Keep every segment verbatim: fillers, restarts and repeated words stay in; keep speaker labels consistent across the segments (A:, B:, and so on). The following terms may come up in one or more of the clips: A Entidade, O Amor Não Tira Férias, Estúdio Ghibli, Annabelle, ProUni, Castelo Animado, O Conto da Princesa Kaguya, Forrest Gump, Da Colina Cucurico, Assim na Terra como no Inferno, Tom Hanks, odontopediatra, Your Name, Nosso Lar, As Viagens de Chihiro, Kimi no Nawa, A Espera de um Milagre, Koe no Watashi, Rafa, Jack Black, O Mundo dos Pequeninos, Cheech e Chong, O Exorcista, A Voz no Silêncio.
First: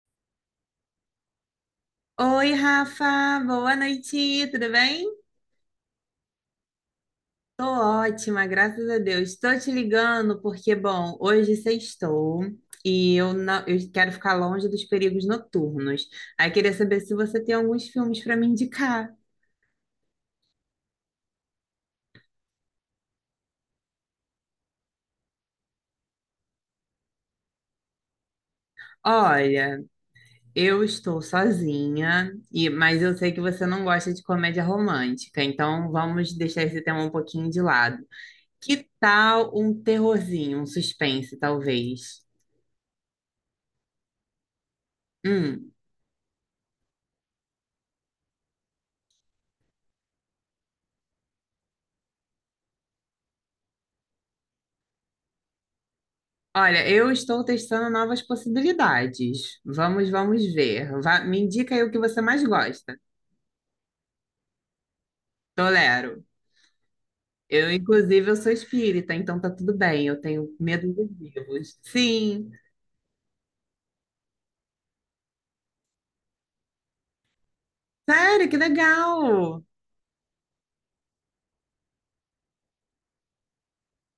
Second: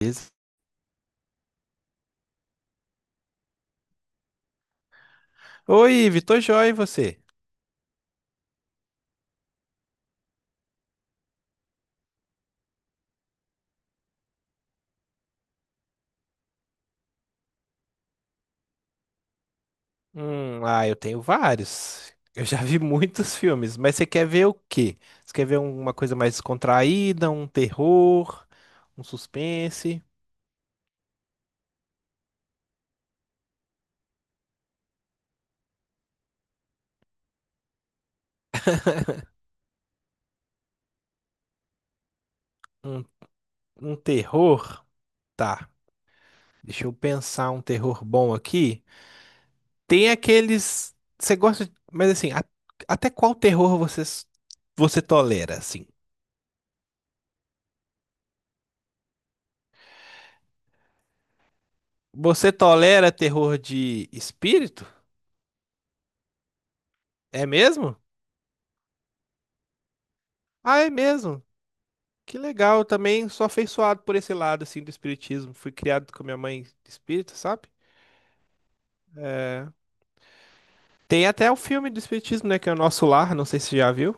A: Beleza.
B: Oi, Rafa, boa noite, tudo bem?
A: Oi, Vitor Joy, e você?
B: Tô ótima, graças a Deus. Estou te ligando porque, bom, hoje sextou e eu não, eu quero ficar longe dos perigos noturnos. Aí queria saber se você tem alguns filmes para me indicar.
A: Hum, ah, eu tenho vários. Eu já vi muitos filmes, mas você quer ver o quê? Você quer ver uma coisa mais descontraída, um terror, um
B: Olha,
A: suspense,
B: eu estou sozinha e mas eu sei que você não gosta de comédia romântica, então vamos deixar esse tema um pouquinho de lado. Que tal um terrorzinho, um suspense, talvez?
A: um, um terror? Tá,
B: Hum.
A: deixa eu pensar um terror bom aqui. Tem aqueles. Você gosta, de- mas assim, a- até qual terror você, s- você tolera, assim?
B: Olha, eu estou testando novas possibilidades. Vamos, vamos ver. Vá- me indica aí o que você mais
A: Você
B: gosta.
A: tolera terror de espírito?
B: Tolero.
A: É
B: Eu,
A: mesmo?
B: inclusive, eu sou espírita, então tá tudo bem. Eu tenho
A: Ah, é
B: medo dos
A: mesmo.
B: vivos.
A: Que
B: Sim.
A: legal, eu também sou afeiçoado por esse lado, assim, do espiritismo. Fui criado com a minha mãe espírita, sabe?
B: Sério, que legal!
A: É, tem até o filme do espiritismo, né, que é o Nosso Lar, não sei se você já viu.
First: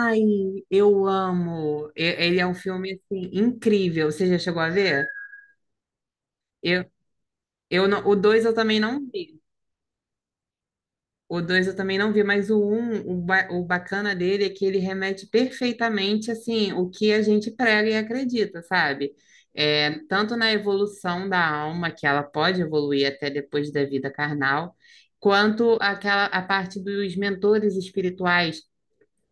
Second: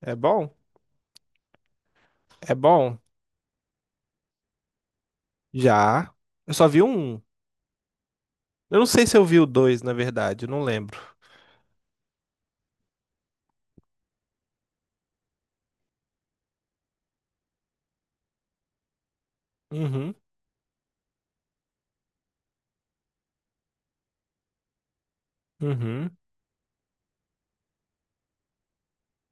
A: É bom?
B: eu amo. E- Ele é um
A: É
B: filme
A: bom?
B: assim incrível. Você já chegou a ver?
A: Já. Eu só vi
B: Eu,
A: um.
B: eu não- O dois eu
A: Eu
B: também
A: não
B: não
A: sei se eu vi
B: vi.
A: o dois, na verdade, eu não lembro.
B: O dois eu também não vi, mas o um, o, ba- o bacana dele é que ele remete perfeitamente, assim, o que a gente prega e acredita, sabe? É,
A: Uhum,
B: tanto na evolução da alma, que ela pode evoluir até depois da vida carnal, quanto
A: uhum,
B: aquela, a parte dos mentores espirituais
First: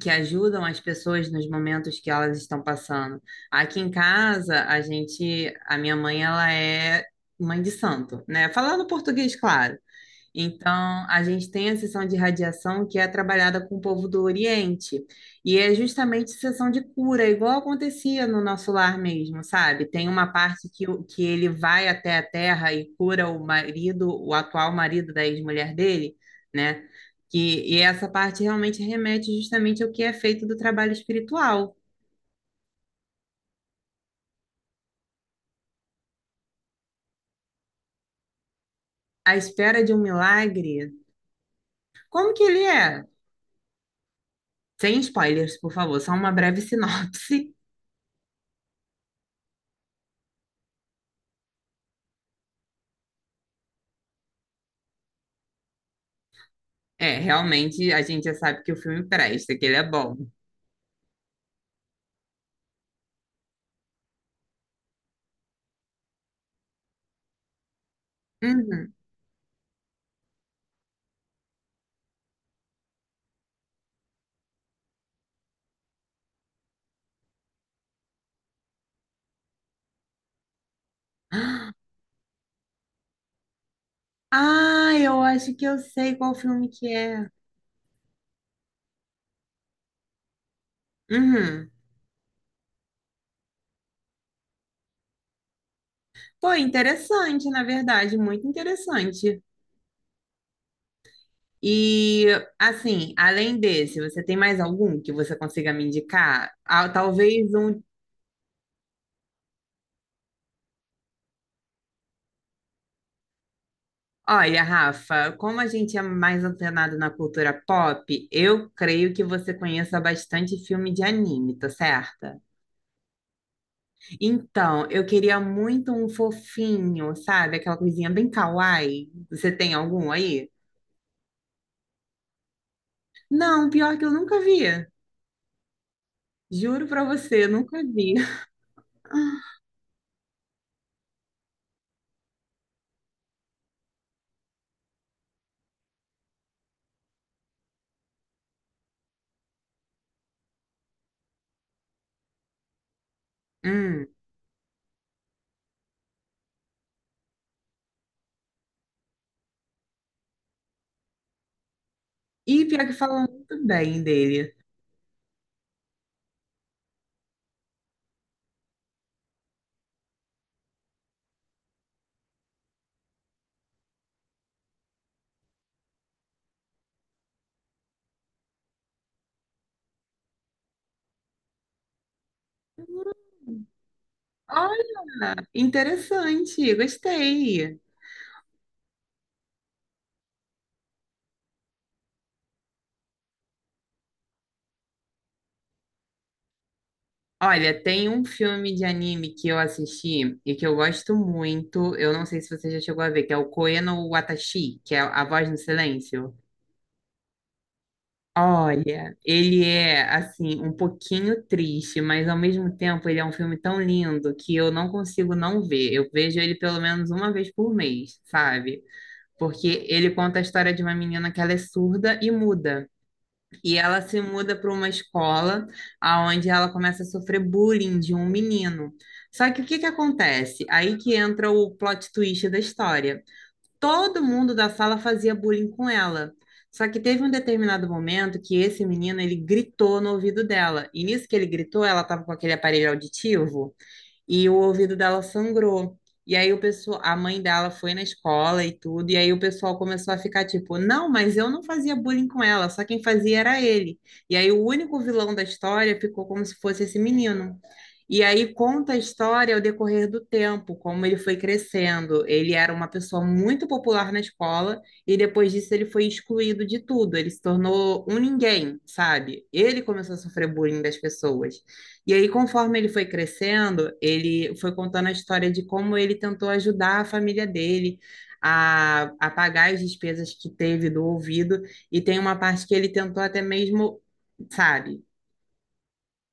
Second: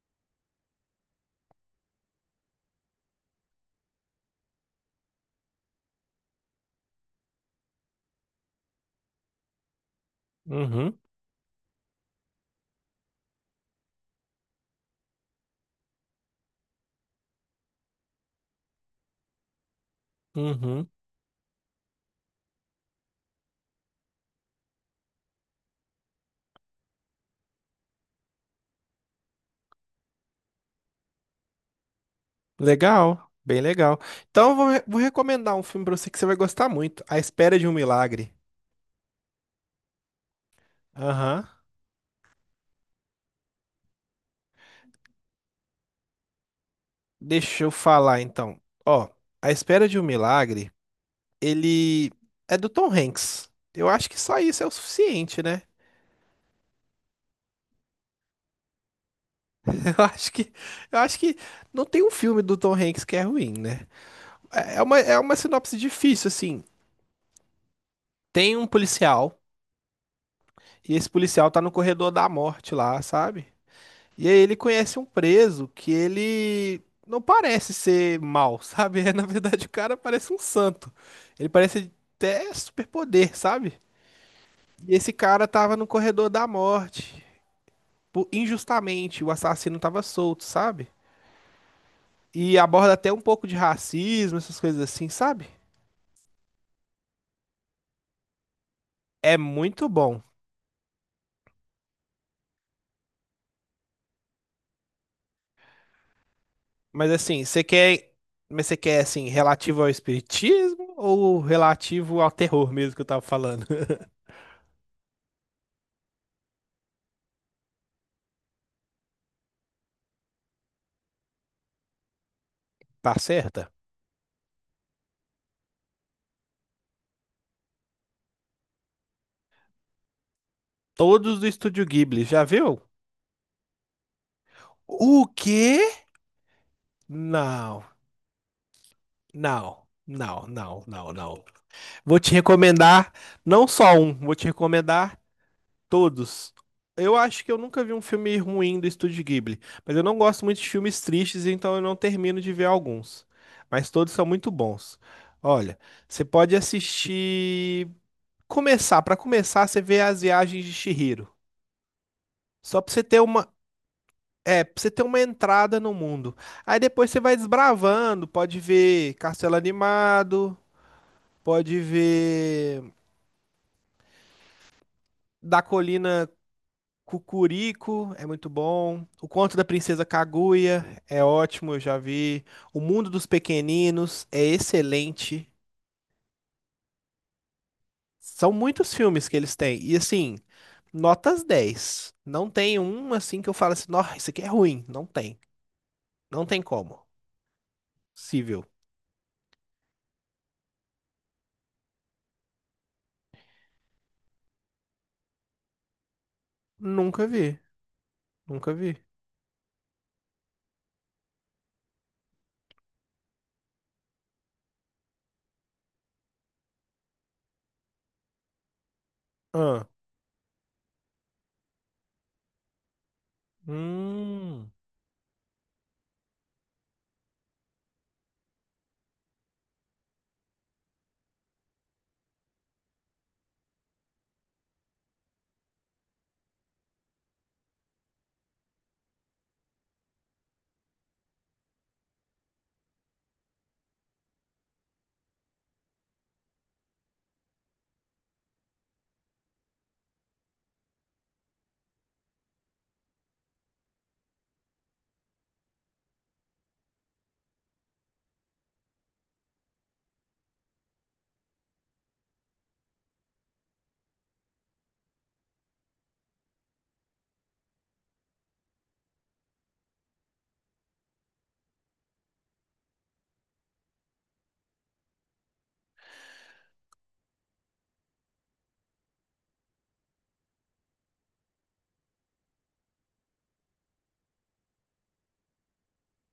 B: que ajudam as pessoas nos momentos que elas estão passando. Aqui em casa, a gente, a minha mãe, ela é mãe de santo, né? Falando português, claro.
A: uhum,
B: Então, a gente tem a sessão de radiação que é trabalhada com o povo do Oriente. E é justamente sessão de cura, igual acontecia no nosso lar mesmo, sabe? Tem uma parte que,
A: uhum.
B: o- que ele vai até a terra e cura o marido, o atual marido da ex-mulher dele, né? Que, e essa parte realmente remete justamente ao que é feito do trabalho espiritual.
A: Legal, bem legal. Então, eu vou, re- vou recomendar um filme pra você que você vai gostar muito. A Espera de um Milagre.
B: A espera de um milagre.
A: Aham.
B: Como que ele é? Sem spoilers, por favor, só uma breve sinopse.
A: Deixa eu falar, então. Ó, A Espera de um Milagre, ele é do Tom Hanks. Eu acho que só isso é o suficiente, né?
B: É, realmente a gente já sabe que o filme presta, que ele é
A: Eu
B: bom.
A: acho que, eu acho que não tem um filme do Tom Hanks que é ruim, né? É é uma, é uma sinopse difícil, assim. Tem um
B: Uhum.
A: policial, e esse policial tá no corredor da morte lá, sabe? E aí ele conhece um preso que ele não parece ser mal, sabe? É, na verdade, o cara parece um santo. Ele parece até superpoder, sabe?
B: Ah,
A: E esse
B: eu
A: cara
B: acho que
A: tava
B: eu
A: no
B: sei
A: corredor
B: qual
A: da
B: filme que
A: morte.
B: é.
A: Por- injustamente, o assassino tava solto, sabe?
B: Uhum.
A: E aborda até um pouco de racismo, essas coisas assim, sabe?
B: Pô, interessante, na verdade, muito
A: É
B: interessante.
A: muito bom.
B: E, assim, além desse, você tem mais algum que você consiga me indicar? Ah,
A: Mas assim,
B: talvez
A: você
B: um.
A: quer. Mas você quer, assim, relativo ao espiritismo ou relativo ao terror mesmo que eu tava falando?
B: Olha, Rafa, como a gente é mais antenado na cultura pop, eu creio que você conheça bastante filme de anime, tá certa?
A: Tá certa?
B: Então, eu queria muito um fofinho, sabe? Aquela coisinha bem kawaii. Você tem algum aí?
A: Todos do Estúdio Ghibli, já viu?
B: Não, pior que eu nunca vi.
A: O quê?
B: Juro pra você, eu nunca
A: Não,
B: vi.
A: não, não, não, não, não. Vou te recomendar não só um, vou te recomendar todos. Eu acho que eu nunca vi um filme ruim do Estúdio Ghibli, mas eu não gosto muito de filmes tristes, então eu não termino de ver alguns. Mas
B: Hum.
A: todos são muito bons. Olha, você pode assistir. Começar, Pra começar, você vê As Viagens de Chihiro.
B: E
A: Só
B: pior que
A: pra você ter
B: falam
A: uma,
B: muito bem dele.
A: é, pra você ter uma entrada no mundo. Aí depois você vai desbravando, pode ver Castelo Animado, pode ver Da Colina Cucurico, é muito bom. O Conto da Princesa Kaguya é ótimo, eu já vi. O Mundo dos Pequeninos é
B: Olha,
A: excelente.
B: interessante, gostei.
A: São muitos filmes que eles têm. E assim, notas dez. Não tem um assim que eu falo assim, nossa, isso aqui é ruim. Não tem. Não tem como.
B: Olha, tem um
A: Possível.
B: filme de anime que eu assisti e que eu gosto muito. Eu não sei se você já chegou a ver, que é o Koe no Watashi, que é A Voz no Silêncio.
A: Nunca vi. Nunca vi.
B: Olha, ele é assim um pouquinho triste, mas ao mesmo tempo ele é um filme tão lindo que eu não consigo não ver. Eu vejo ele pelo menos uma vez por mês, sabe? Porque
A: Ah,
B: ele conta a história de uma menina que ela é surda e muda. E ela se muda
A: hum,
B: para uma escola onde ela começa a sofrer bullying de um menino. Só que o que que acontece? Aí que entra o plot twist da história. Todo mundo da sala fazia bullying com ela. Só que teve um determinado momento que esse menino, ele gritou no ouvido dela. E nisso que ele gritou, ela estava com aquele aparelho auditivo e o ouvido dela sangrou. E aí o pessoal, a mãe dela foi na escola e tudo, e aí o pessoal começou a ficar tipo, não, mas eu não fazia bullying com ela, só quem fazia era ele. E aí o único vilão da história ficou como se fosse esse menino. E aí conta a história ao decorrer do tempo, como ele foi crescendo. Ele era uma pessoa muito popular na escola e depois disso ele foi excluído de tudo. Ele se tornou um ninguém, sabe? Ele começou a sofrer bullying das pessoas. E aí, conforme ele foi crescendo, ele foi contando a história de como ele tentou ajudar a família dele a, a pagar as despesas que teve do ouvido, e tem uma parte que ele tentou até mesmo, sabe?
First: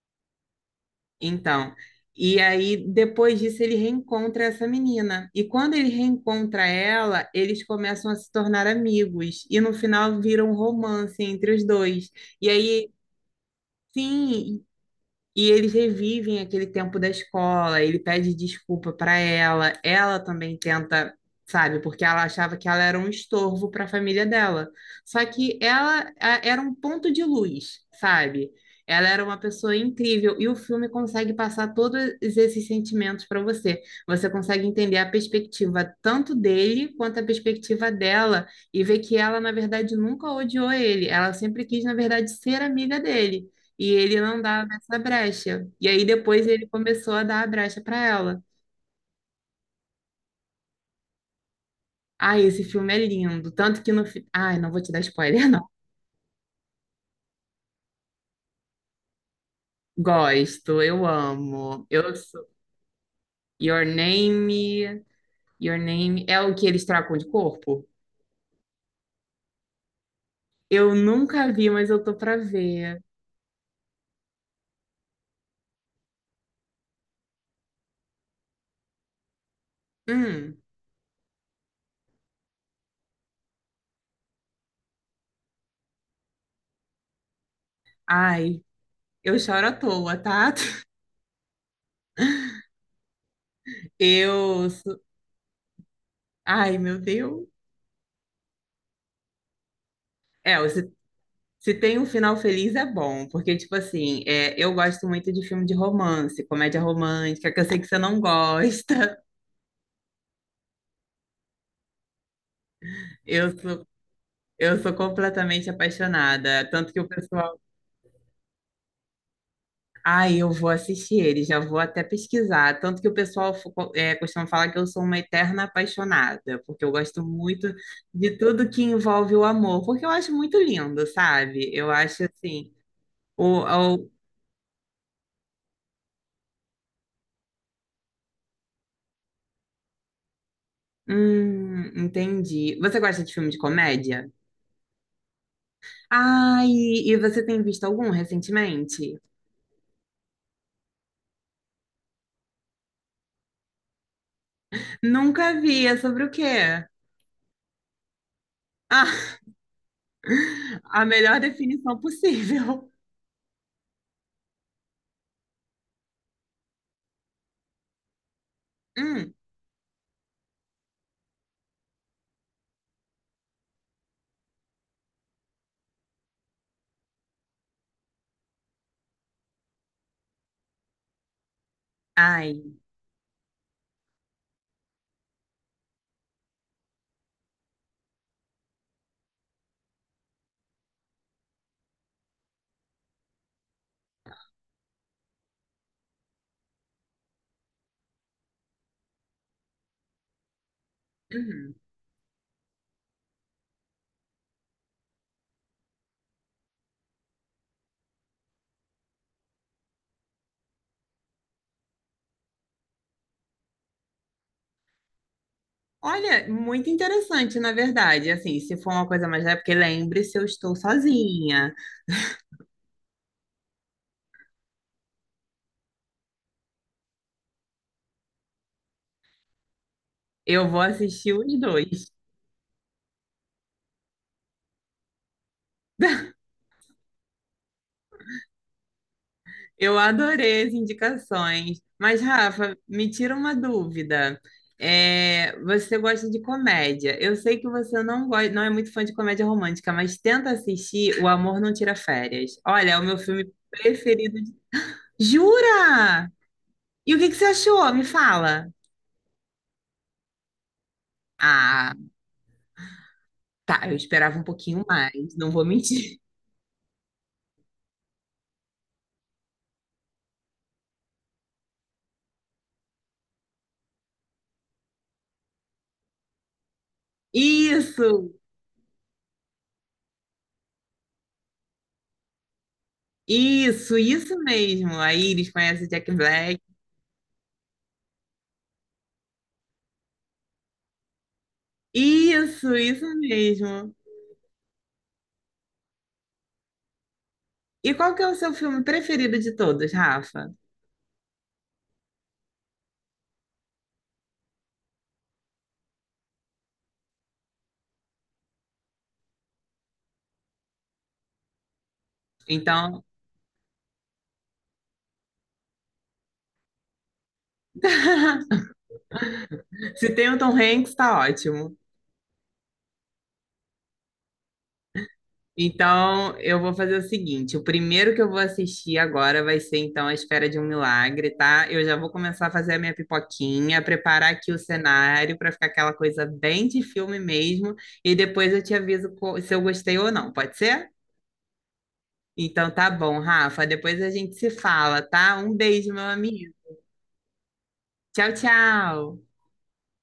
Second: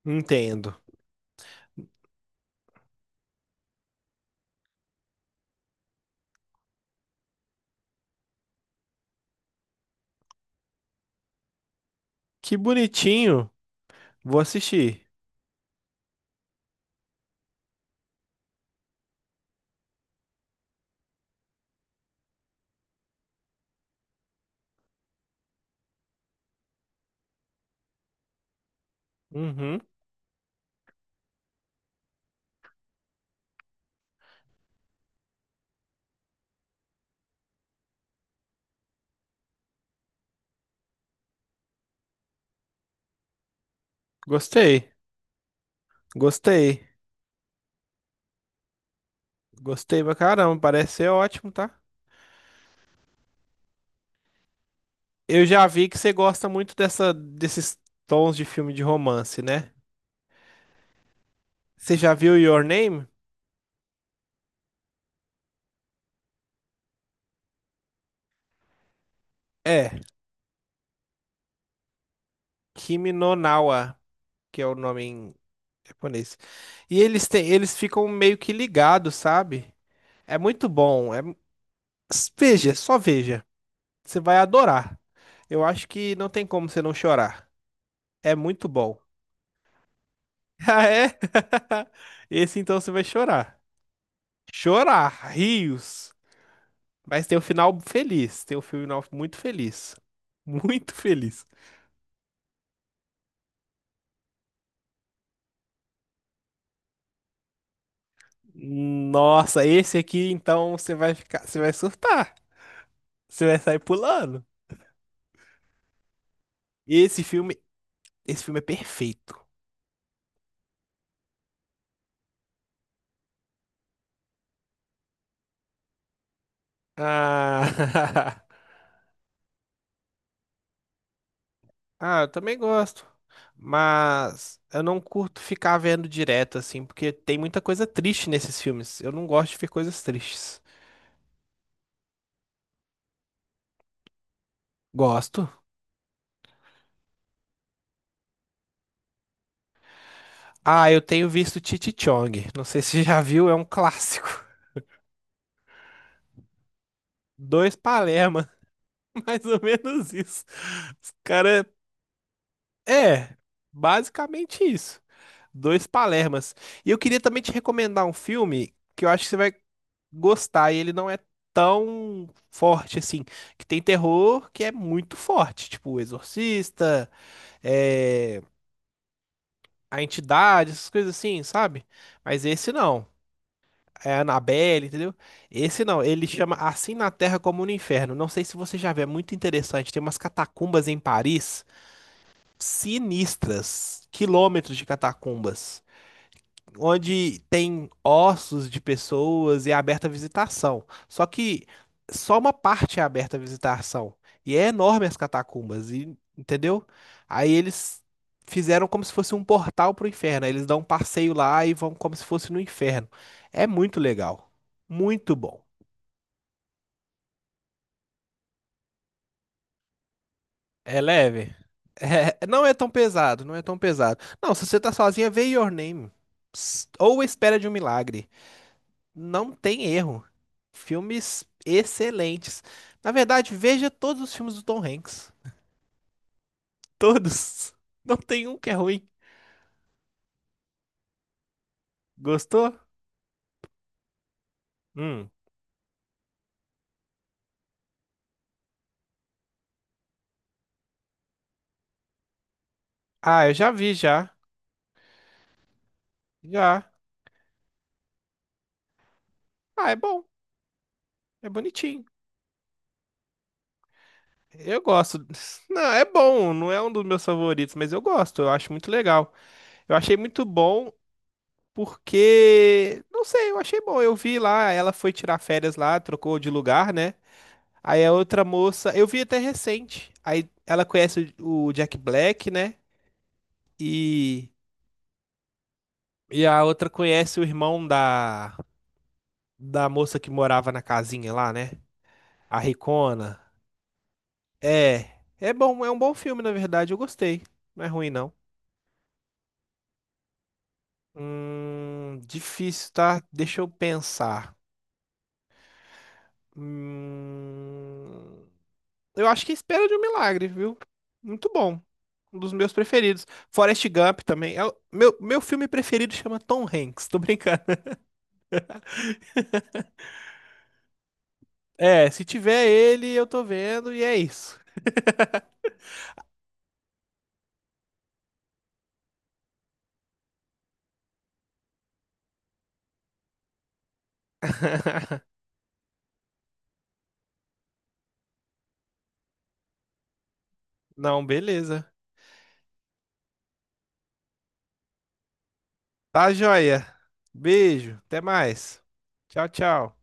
A: entendo.
B: Então, e aí depois disso ele reencontra essa menina. E quando ele reencontra ela, eles começam a se tornar amigos, e no final vira um romance entre os dois. E
A: Que
B: aí
A: bonitinho. Vou
B: sim,
A: assistir.
B: e eles revivem aquele tempo da escola, ele pede desculpa para ela, ela também tenta, sabe, porque ela achava que ela era um estorvo para a família dela. Só que ela a- era um ponto de luz, sabe? Ela era uma pessoa
A: Uhum.
B: incrível e o filme consegue passar todos esses sentimentos para você. Você consegue entender a perspectiva tanto dele quanto a perspectiva dela e ver que ela, na verdade, nunca odiou ele. Ela sempre quis, na verdade, ser amiga dele. E ele não dava
A: Gostei.
B: essa brecha. E aí depois ele
A: Gostei.
B: começou a dar a brecha para ela.
A: Gostei pra caramba. Parece ser ótimo, tá?
B: Ai, esse filme é lindo. Tanto que no. fi- Ai, não vou te dar
A: Eu
B: spoiler,
A: já
B: não.
A: vi que você gosta muito dessa, desses tons de filme de romance, né?
B: Gosto, eu amo.
A: Você já
B: Eu
A: viu
B: sou.
A: Your Name?
B: Your Name. Your Name. É o que eles trocam de corpo?
A: É,
B: Eu nunca vi, mas eu tô pra ver.
A: Kimi no Nawa, que é o nome em japonês. E eles têm, eles ficam meio que ligados, sabe? É
B: Hum.
A: muito bom. É... veja, só veja. Você vai adorar. Eu acho que não tem como você não chorar. É
B: Ai,
A: muito bom.
B: eu choro à toa, tá?
A: Ah, é? Esse então você vai chorar.
B: Eu. sou-
A: Chorar, rios.
B: Ai, meu
A: Mas tem um
B: Deus.
A: final feliz. Tem um final muito feliz.
B: É, os
A: Muito feliz.
B: se tem um final feliz é bom, porque, tipo assim, é, eu gosto muito de filme de romance, comédia romântica, que eu sei que você não gosta.
A: Nossa, esse aqui então você vai ficar, você vai surtar. Você
B: Eu
A: vai sair
B: sou,
A: pulando.
B: eu sou completamente apaixonada. Tanto que o
A: Esse
B: pessoal.
A: filme, esse filme é perfeito.
B: Ai, eu vou assistir ele, já vou até pesquisar. Tanto que o pessoal fo- co- é, costuma falar que eu sou uma eterna apaixonada, porque eu gosto muito
A: Ah,
B: de tudo que envolve o amor, porque eu acho muito lindo, sabe? Eu
A: ah,
B: acho
A: eu também
B: assim.
A: gosto.
B: O, o...
A: Mas eu não curto ficar vendo direto assim, porque tem muita coisa triste nesses filmes. Eu não gosto de ver coisas tristes.
B: Hum, entendi. Você gosta de filme de comédia?
A: Gosto.
B: Ai, e você tem visto algum recentemente?
A: Ah, eu tenho visto Cheech e Chong. Não sei se você já viu, é um clássico.
B: Nunca vi, é sobre o quê?
A: Dois Palermo.
B: Ah,
A: Mais ou menos isso.
B: a
A: Os
B: melhor
A: cara,
B: definição possível.
A: é, basicamente isso. Dois Palermas. E eu queria também te recomendar um filme que eu acho que
B: Hum,
A: você vai gostar. E ele não é tão forte assim. Que tem terror que é muito forte. Tipo, O Exorcista, é, A Entidade, essas coisas assim, sabe? Mas esse
B: ai.
A: não. É Annabelle, entendeu? Esse não. Ele chama Assim na Terra como no Inferno. Não sei se você já viu, é muito interessante. Tem umas catacumbas em Paris, sinistras, quilômetros de catacumbas, onde tem ossos de pessoas e é aberta a visitação. Só que
B: Uhum.
A: só uma parte é aberta à visitação. E é enorme as catacumbas, e- entendeu? Aí eles fizeram como se fosse um portal pro inferno. Aí eles dão um passeio lá e vão como se fosse no inferno. É muito legal. Muito bom.
B: Olha, muito interessante, na verdade. Assim, se for uma coisa mais leve, porque lembre-se, eu estou
A: É leve.
B: sozinha.
A: É, é, não é tão pesado, não é tão pesado. Não, se você tá sozinha, vê Your Name. Ps- Ou Espera de um Milagre. Não tem erro.
B: Eu vou assistir
A: Filmes
B: os dois.
A: excelentes. Na verdade, veja todos os filmes do Tom Hanks. Todos. Não tem um que é ruim.
B: Eu adorei as indicações. Mas,
A: Gostou?
B: Rafa, me tira uma dúvida.
A: Hum.
B: É, você gosta de comédia. Eu sei que você não gosta, não é muito fã de comédia romântica, mas tenta assistir O Amor Não Tira Férias. Olha, é o meu
A: Ah,
B: filme
A: eu já vi, já.
B: preferido. de- Jura?
A: Já.
B: E o que que você achou? Me fala.
A: Ah, é bom. É
B: Ah,
A: bonitinho.
B: tá. Eu esperava um
A: Eu
B: pouquinho
A: gosto.
B: mais, não vou
A: Não, é
B: mentir.
A: bom. Não é um dos meus favoritos, mas eu gosto. Eu acho muito legal. Eu achei muito bom. Porque, não sei, eu achei bom. Eu vi lá, ela foi tirar férias lá, trocou de lugar, né? Aí a
B: Isso,
A: outra moça, eu vi até recente. Aí ela conhece o o Jack Black, né?
B: isso, isso
A: E,
B: mesmo. Aí eles conhecem Jack
A: e
B: Black.
A: a outra conhece o irmão da, da moça que morava na casinha lá, né? A
B: Isso, isso
A: Ricona.
B: mesmo.
A: É, é bom, é um bom filme, na verdade. Eu gostei. Não é
B: E
A: ruim,
B: qual que é
A: não.
B: o seu filme preferido de todos, Rafa?
A: Hum, difícil, tá? Deixa eu pensar. Hum. Eu acho que é Espera de um Milagre, viu? Muito bom. Um dos meus
B: Então,
A: preferidos. Forrest Gump também. É o- meu, meu filme preferido chama Tom Hanks. Tô brincando.
B: se tem o Tom Hanks, tá ótimo.
A: É, se tiver ele, eu tô vendo e é isso.
B: Então, eu vou fazer o seguinte: o primeiro que eu vou assistir agora vai ser, então, A Espera de um Milagre, tá? Eu já vou começar a fazer a minha pipoquinha, preparar aqui o cenário para ficar aquela coisa bem de filme mesmo, e depois eu te aviso co- se eu gostei ou não, pode ser?
A: Não, beleza.
B: Então, tá bom, Rafa. Depois a gente se fala, tá? Um beijo, meu
A: Tá
B: amigo.
A: joia. Beijo. Até
B: Tchau,
A: mais.
B: tchau.
A: Tchau, tchau.